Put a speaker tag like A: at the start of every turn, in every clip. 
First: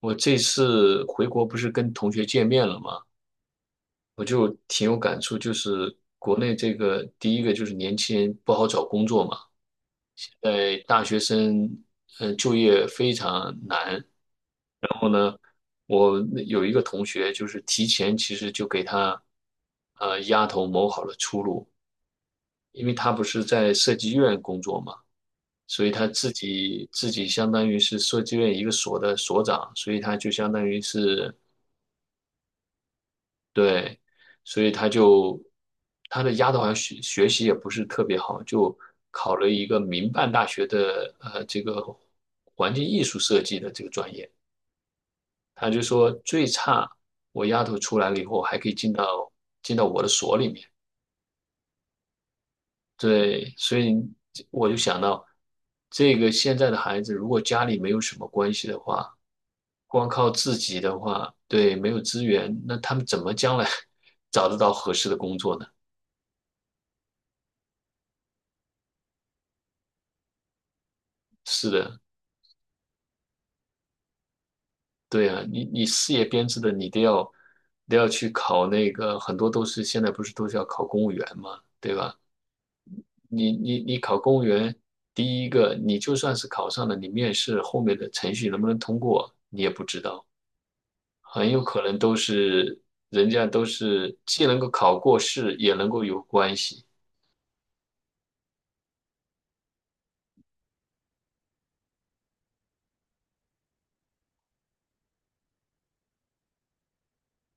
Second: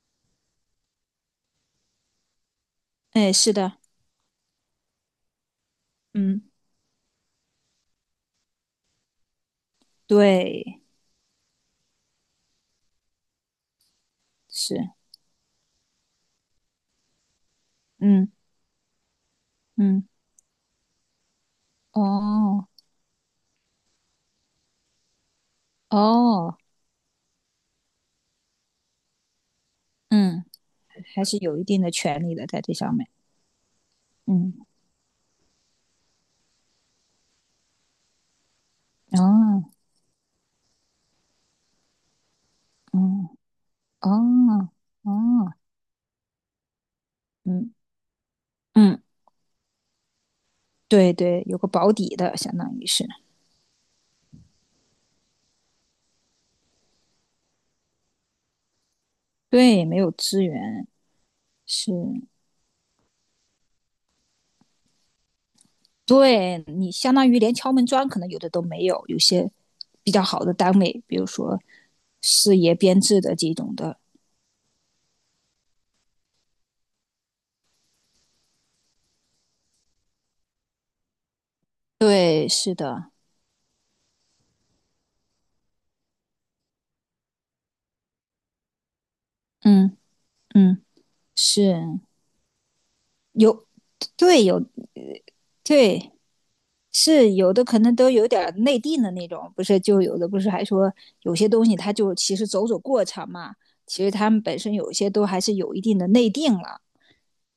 A: 我这次回国不是跟同学见面了吗？
B: 哎，是的。
A: 我就挺有感触，就是国
B: 嗯。
A: 内这个第一个就是年轻人不好找工作嘛，
B: 对。
A: 大学生就业非常难。
B: 是。
A: 然后呢，我有一个同学就是提前
B: 嗯
A: 其实就给他
B: 嗯。
A: 丫头谋好了出路，
B: 哦。
A: 因为他不是在设计院工作嘛，所以他自
B: 哦。
A: 己自己相当于是设计院一个所的所长，所以他就
B: 嗯，
A: 相当于
B: 还
A: 是。
B: 是有一定的权利的在这上面。
A: 对，所以
B: 嗯。
A: 他就他的丫头好像学习也不是特别好，就考了
B: 哦。
A: 一个民办大学的这个环境艺术
B: 嗯。
A: 设计的这个专业。
B: 哦。哦。
A: 他就说最差我丫
B: 嗯
A: 头出来了以后还可以
B: 嗯。
A: 进到我的所里面。
B: 对对，有个保底的，相当于是。
A: 对，所以我就想到这个现在的孩子，如果家里没有什么关系的话，
B: 对，没
A: 光
B: 有
A: 靠
B: 资
A: 自己
B: 源。
A: 的话，对，没
B: 是。
A: 有资源，那他们怎么将来 找得到合适的工作呢？
B: 对，你相当于连敲门砖可能有的都没有，有些比较好的单位，比如说
A: 是的，
B: 事业编制的这种的。
A: 对啊，你事业编制的，你都要都要去考那个，很多都是现在不是都是要考公务员嘛，对吧？
B: 对，是的。
A: 你考公务员，第一个你就算是考上了，你面试后面的程序能不能通过，你也不
B: 嗯
A: 知道，
B: 嗯。
A: 很有可能
B: 是
A: 都是人家都
B: 有。
A: 是
B: 对，
A: 既能
B: 有。
A: 够考过试，也能够
B: 对，
A: 有关系。
B: 是有的，可能都有点内定的那种，不是就有的不是还说有些东西它就其实走走过场嘛，其实他们本身有些都还是有一定的内定了。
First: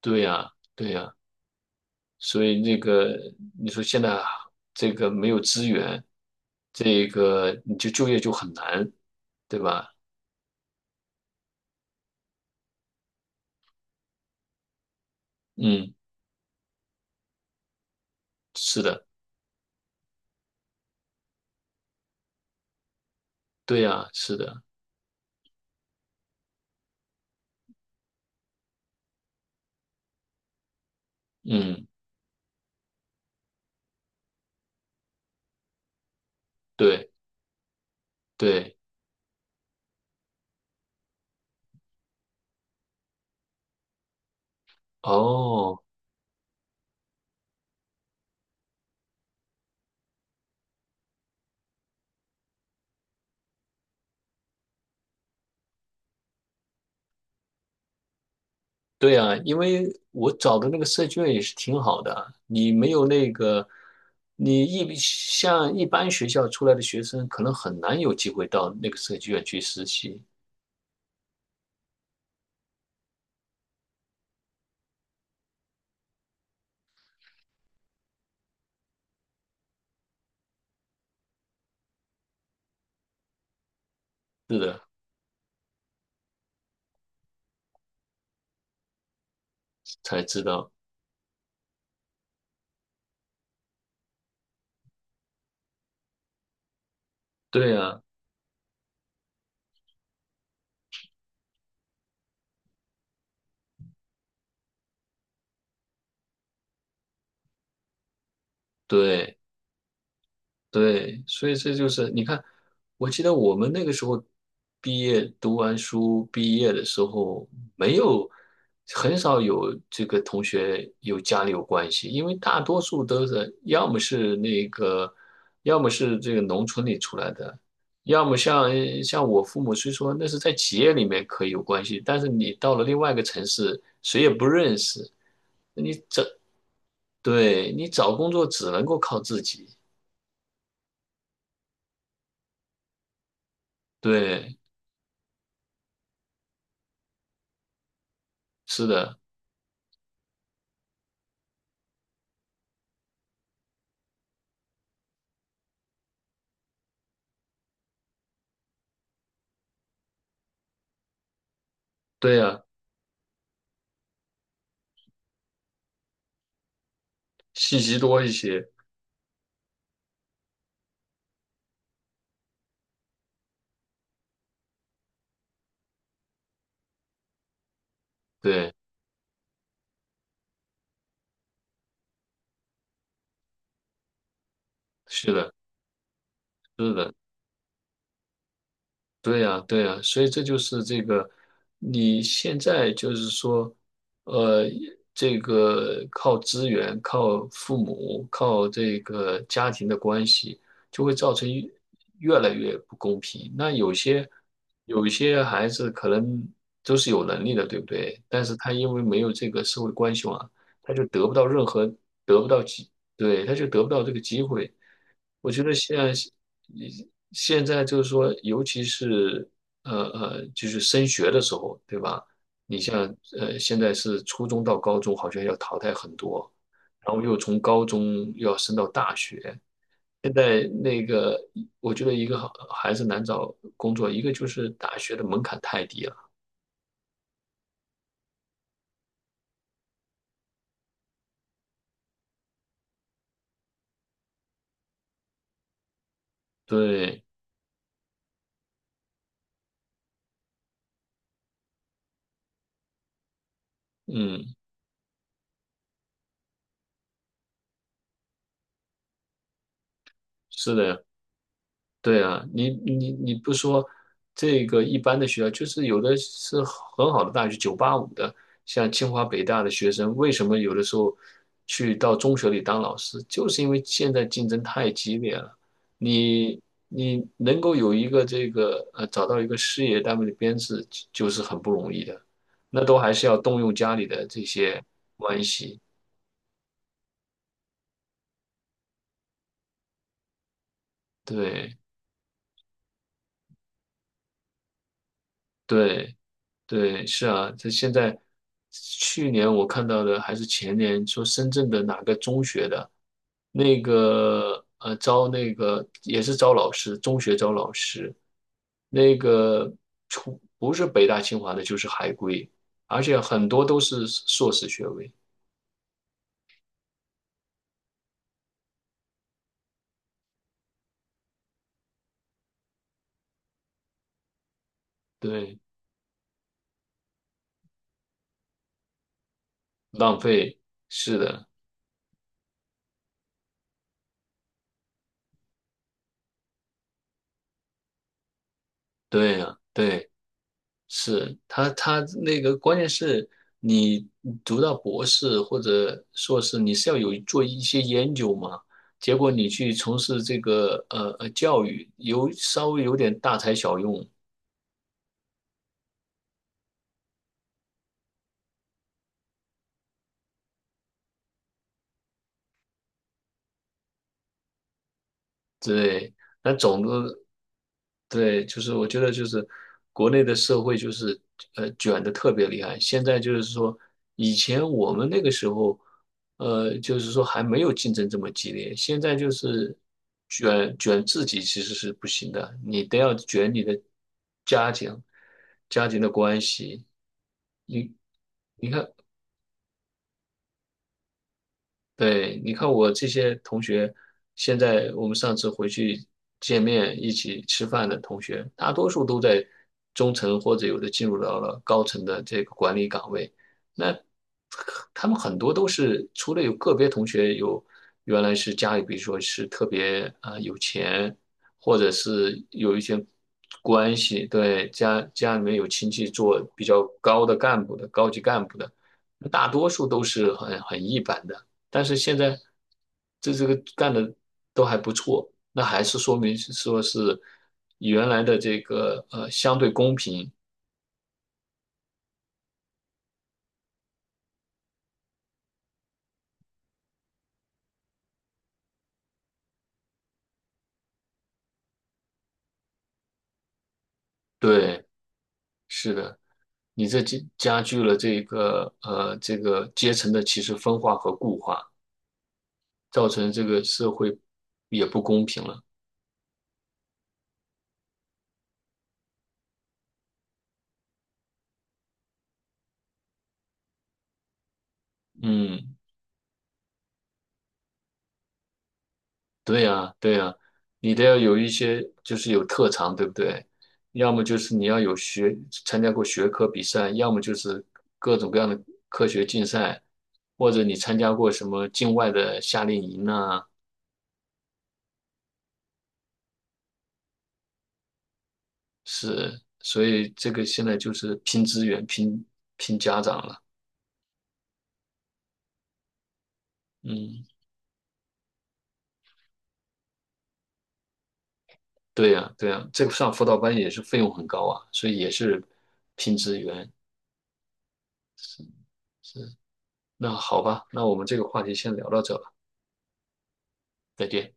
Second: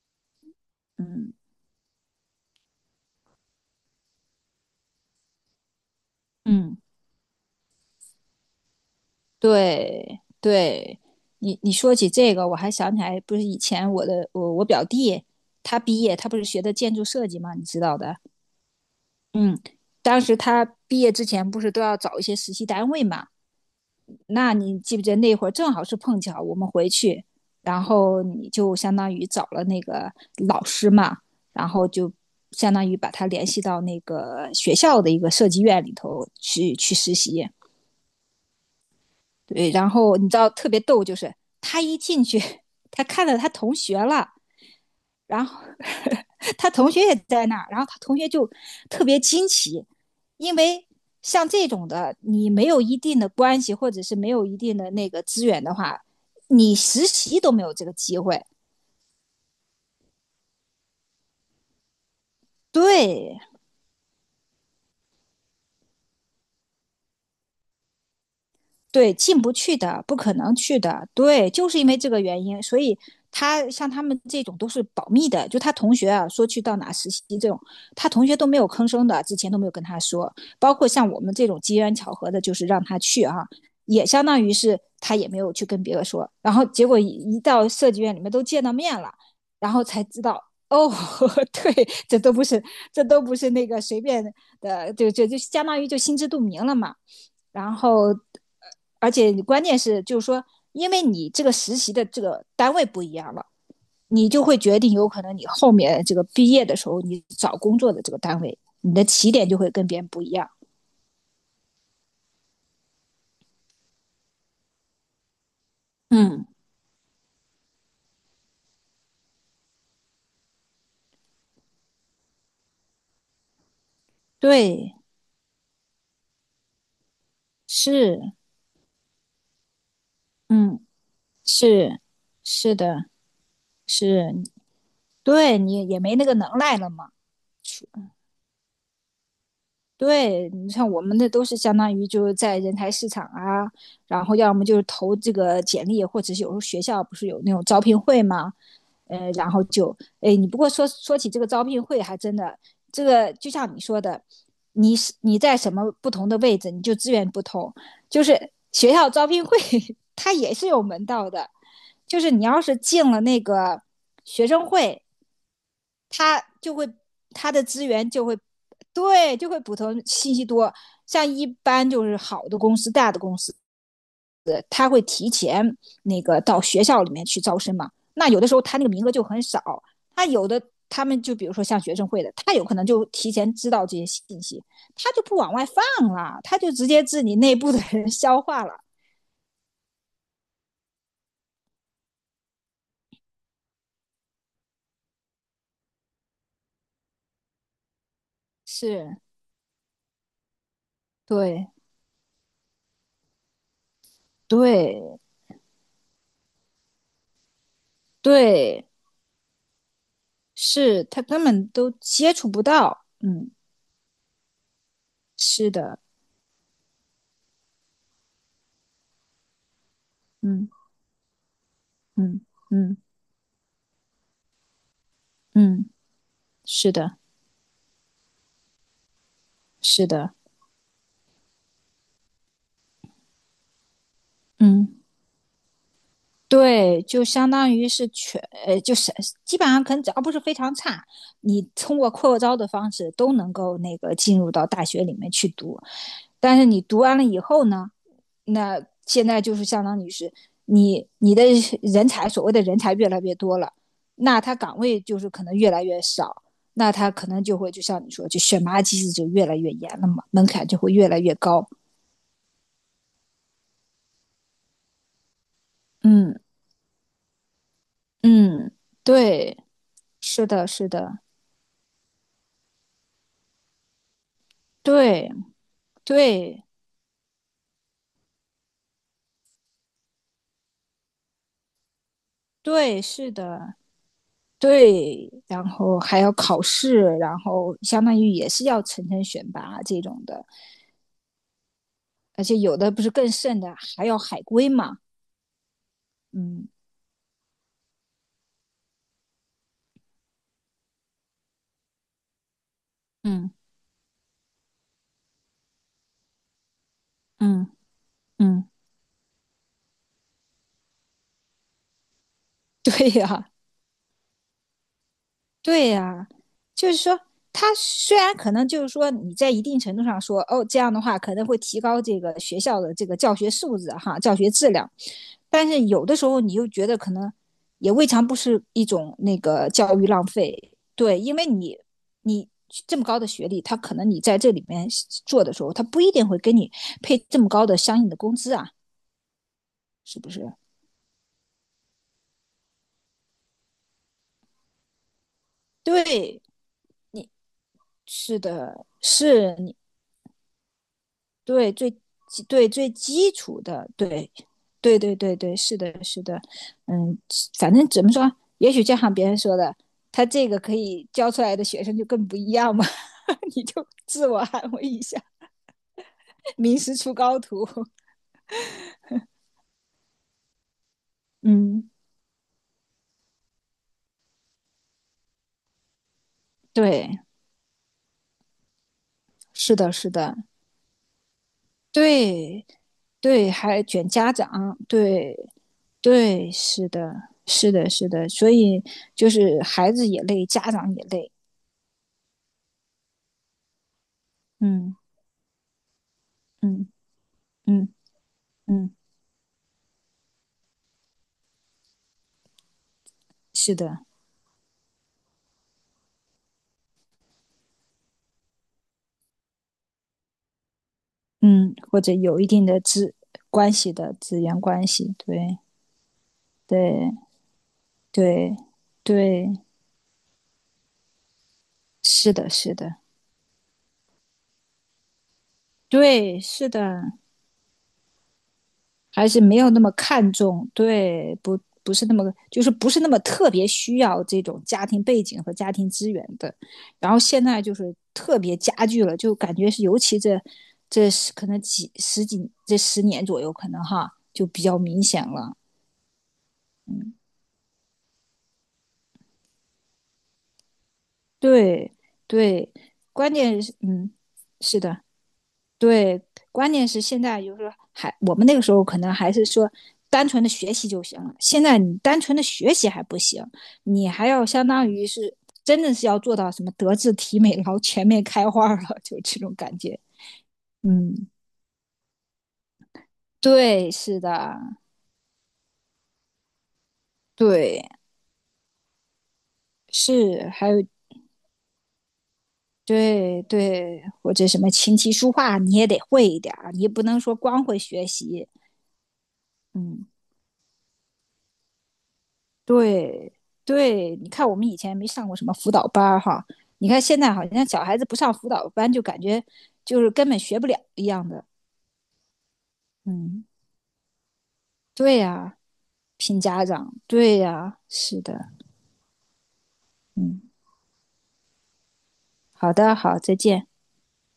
A: 对呀，对呀，
B: 嗯
A: 所以那个你说现在这个没有资源，
B: 嗯。
A: 你就就业就很难，对吧？
B: 对对，你说起这个，我还想起来，不是以前我的我我表弟他
A: 嗯，
B: 毕业，他不是学的建筑设计嘛，你知道的。
A: 是的，
B: 嗯，当时他毕业之前不是都要找一些实习单位嘛，
A: 对呀，是
B: 那
A: 的，
B: 你记不记得那会儿正好是碰巧我们回去，然后你就相当于找了那个老师嘛，然
A: 嗯，
B: 后就相当于把他联系到那个学校的一个设计院里头去
A: 对
B: 实习。
A: 对，
B: 对，然后你知道特别逗，就是他一进去，他看到他同学了，然后
A: 哦，
B: 他同学也在那儿，然后他同学就特别惊奇，因为像这种的，你没有一定的关系或者是没有一定的那个资源的话，你实习都没有这个机会。
A: 对呀，因为我找的那个设计院也是挺好的啊，你没有那
B: 对，
A: 个，你一像一般学校出来的学生，可能很难有机会到那个
B: 对，
A: 设计
B: 进
A: 院
B: 不
A: 去
B: 去
A: 实
B: 的，不
A: 习，
B: 可能去的，对，就是因为这个原因，所以他像他们这种都是保密的，就他同学啊，说去到哪实习这种，他同学都没有吭声的，之前都没有跟他说，包括像我们这种机缘巧合的，就是让他去啊，也相当于
A: 是
B: 是
A: 的，
B: 他也没有去跟别人说，然后结果一到设计院里面都见到面了，然后才知
A: 才知
B: 道。
A: 道，
B: 哦，对，这都不是，这都不是那个随便的，就相当于就心知肚明了嘛。然
A: 对呀，
B: 后而且关键是就是说，因为你这个实习的这个单位不一样了，你就会决定有可能你后面这个毕业的时候，你找工作的这个单位，你的起
A: 对。
B: 点就会跟别人不一样。
A: 对，所以这就是你看，我记得我们那个时候读完书
B: 嗯。
A: 毕业的时候，没有很少有这个同学有家里有关系，因为大多数都是要么是那
B: 对。
A: 个，要么是这个农村里出来的，
B: 是。
A: 要么像我父母，虽说那是在企
B: 嗯。
A: 业里面可以有关系，
B: 是。
A: 但是你到
B: 是
A: 了另
B: 的。
A: 外一个城市，谁也
B: 是。
A: 不认识，
B: 对你也没那个能耐了嘛。
A: 对，你找工作只能够靠自己，
B: 对你像我们的都是相当于就是在人才市场啊，然后要
A: 对，
B: 么就是投这个简历，或者是有时候学校不是有那种招聘会嘛。
A: 是的。
B: 然后就，哎，你不过说说起这个招聘会，还真的，这个就像你说的，你是你在什么不同的位置，你就资源不同。就是学校招聘会，它也是有门道的，就是
A: 对
B: 你要
A: 呀，
B: 是进了那个学生会，它就会它的
A: 信
B: 资
A: 息
B: 源
A: 多
B: 就
A: 一
B: 会，
A: 些。
B: 对，就会补充信息多。像一般就是好的公司、大的公司，那个到学校里面去招生嘛。那有的时候
A: 对，
B: 他那个名额就很少，他有的他们就比如说像学生会的，他有可能就提前知道这些信息，他就
A: 是
B: 不
A: 的，
B: 往外放了，他就直
A: 是
B: 接
A: 的，
B: 自己内部的人消化了。
A: 对呀，对呀，所以这就是这个，你现在就是说，呃，这个靠资源、靠父母、靠这
B: 是。
A: 个家庭的关系，就会造成
B: 对。
A: 越来越不公平。那有一
B: 对。
A: 些孩子可能都是有能力的，对不对？但是他
B: 对，
A: 因为没有这个社会关系网，他就
B: 是他
A: 得不
B: 根
A: 到任
B: 本
A: 何
B: 都接
A: 得不
B: 触
A: 到
B: 不
A: 机，
B: 到。
A: 对，
B: 嗯。
A: 他就得不到这个机会。我觉
B: 是
A: 得
B: 的。
A: 现在就是说，尤其是就
B: 嗯
A: 是升学的时候，对吧？
B: 嗯
A: 你
B: 嗯
A: 像现在是初中到高中，好像要淘
B: 嗯。
A: 汰很多，
B: 是
A: 然
B: 的。
A: 后又从高中又要升到大学。
B: 是的。
A: 现在那个，我觉得一个好还是难找工作，一个就是大
B: 嗯。
A: 学的门槛太低了。
B: 对，就相当于是全，就是基本上可能只要不是非常差，你通过扩招的方式都能够那个进入到大学里面去读。但是你读完了
A: 对，
B: 以后呢，那现在就是相当于是你你的人才，所谓的人才越来越多了，那
A: 嗯，
B: 他岗位就是可能越来越少，那他可能就会就像你说，就选拔机制就越来越严了嘛，门槛
A: 是
B: 就会
A: 的。
B: 越来越高。
A: 对啊，你不说这个一般的学校，就是有的
B: 嗯
A: 是很好的大学，985的，
B: 嗯。
A: 像清华北
B: 对，
A: 大的学生，为什
B: 是
A: 么
B: 的。
A: 有的
B: 是
A: 时候
B: 的。
A: 去到中学里当老师，就是因为现在竞争太激
B: 对
A: 烈了。你
B: 对。
A: 你能够有一个这个找到一个事业单位的编制，就是很不容易的，那都
B: 对，
A: 还是
B: 是
A: 要动用
B: 的。
A: 家里的这些
B: 对，
A: 关
B: 然
A: 系。
B: 后还要考试，然后相当于也是要层层选拔这种的，
A: 对
B: 而且有的不是更甚的，还要海归嘛。
A: 对，
B: 嗯
A: 对，是啊，这现在去年我看到的还是前年，说深圳的哪个中学的，
B: 嗯
A: 那个招那个也是招老师，中学招
B: 嗯
A: 老师，
B: 嗯。
A: 那个出不是北大清华的就是海归，而
B: 对
A: 且很
B: 呀，
A: 多都是硕士学位，
B: 对呀，就是说，他虽然可能就是说你在一定程度上说，哦，这样的话可能会提高这个学校的这个教学素质哈，教学质量，
A: 对，
B: 但是有的时候你又觉得可能也未尝不是一种那个教育
A: 浪
B: 浪
A: 费，
B: 费，
A: 是
B: 对，因为
A: 的，
B: 你你这么高的学历，他可能你在这里面做的时候，他不一定会给你配这么高的相应的工资啊，
A: 对呀，对。
B: 是不是？
A: 是他，他那个关键是你读到博士或者硕
B: 对，
A: 士，你是要有做一些研究
B: 是
A: 嘛？
B: 的，
A: 结果你
B: 是
A: 去
B: 你
A: 从事这个教
B: 对
A: 育，
B: 最
A: 有
B: 基
A: 稍
B: 对
A: 微
B: 最
A: 有点
B: 基
A: 大材
B: 础
A: 小
B: 的，
A: 用，
B: 对，对对对对，是的，是的。嗯，反正怎么说，也许就像别人说的，他这个可以教出来的学生就更不一样嘛。你就自我安慰一下，
A: 对，那
B: 名
A: 总的
B: 师出高徒。
A: 对，就是我觉得就是国内的社会就是
B: 嗯。
A: 卷的特别厉害。现在就是说，以前我们那个时候，就是
B: 对，
A: 说还没有竞争这么激烈。现在就是
B: 是的。是的。
A: 卷自己其实是不行的，
B: 对
A: 你都要
B: 对，
A: 卷你的
B: 还卷家
A: 家
B: 长，
A: 庭、
B: 对
A: 家庭的关
B: 对，
A: 系。
B: 是的，是的，
A: 你
B: 是的，所
A: 你
B: 以
A: 看，
B: 就是孩子也累，家长也累。
A: 对，你看我这些同学，现在
B: 嗯
A: 我们上次回去见
B: 嗯
A: 面一起吃饭
B: 嗯
A: 的同学，大多
B: 嗯，
A: 数都在中层或者有的进入到了高层的这个管理岗位。
B: 是
A: 那
B: 的。
A: 他们很多都是，除了有个别同学有原来是家里，比如说是特别啊、有钱，
B: 嗯，
A: 或者
B: 或者有
A: 是
B: 一定
A: 有一
B: 的
A: 些
B: 关系
A: 关
B: 的
A: 系，
B: 资源
A: 对，
B: 关系，
A: 家里面
B: 对
A: 有亲戚做比较
B: 对
A: 高的干部的高级干
B: 对
A: 部的，大
B: 对，
A: 多数都是很一般的。但是现
B: 是
A: 在
B: 的，是的，
A: 这个干的都还不错，那还是说明
B: 对，
A: 是
B: 是的，
A: 说是原来的这个
B: 还是没
A: 相对
B: 有那么
A: 公平，
B: 看重，对，不是那么，就是不是那么特别需要这种家庭背景和家庭资源的。然后现在就是特别加剧了，就感觉是尤其这这可能几十几这十年左右，可能哈就比较
A: 对，
B: 明显了。
A: 是的，你这加剧了这个这个阶层的其实分化和固化，
B: 对对，
A: 造成
B: 关
A: 这
B: 键
A: 个
B: 是
A: 社
B: 嗯，
A: 会
B: 是
A: 也不
B: 的，
A: 公平了，
B: 对，关键是现在就是说还我们那个时候可能还是说单纯的学习就行了，现在你单纯的学习还不行，你还要相当于是
A: 嗯。
B: 真的是要做到什么德智体美劳全面开花了，就这种
A: 对
B: 感
A: 呀，
B: 觉。
A: 对呀，你得要
B: 嗯。
A: 有一些，就是有特长，对不对？
B: 对。
A: 要
B: 是
A: 么就是你
B: 的。
A: 要有学，参加过学科比赛，要么就是
B: 对。
A: 各种各样的科学竞赛，
B: 是。
A: 或者
B: 还
A: 你
B: 有。
A: 参加过什么境外的夏令营呐，
B: 对对，或者什么琴棋书画你也得会一点儿，你也不能说光会学习。
A: 是，所
B: 嗯。
A: 以这个现在就是拼资源、拼家长
B: 对
A: 了。
B: 对，你看我们以前没上过什么辅导班儿哈，你看现
A: 嗯，
B: 在好像小孩子不上辅导班，就感觉就是根本学不了一样的。
A: 对呀，对呀，这个上辅导
B: 嗯。
A: 班也是费用很高啊，所以也
B: 对
A: 是
B: 呀，
A: 拼资
B: 拼家
A: 源。
B: 长，对呀，是的。
A: 是，那
B: 嗯，
A: 好吧，那我们这个话题先聊到这吧，
B: 好的，好，再见。
A: 再见。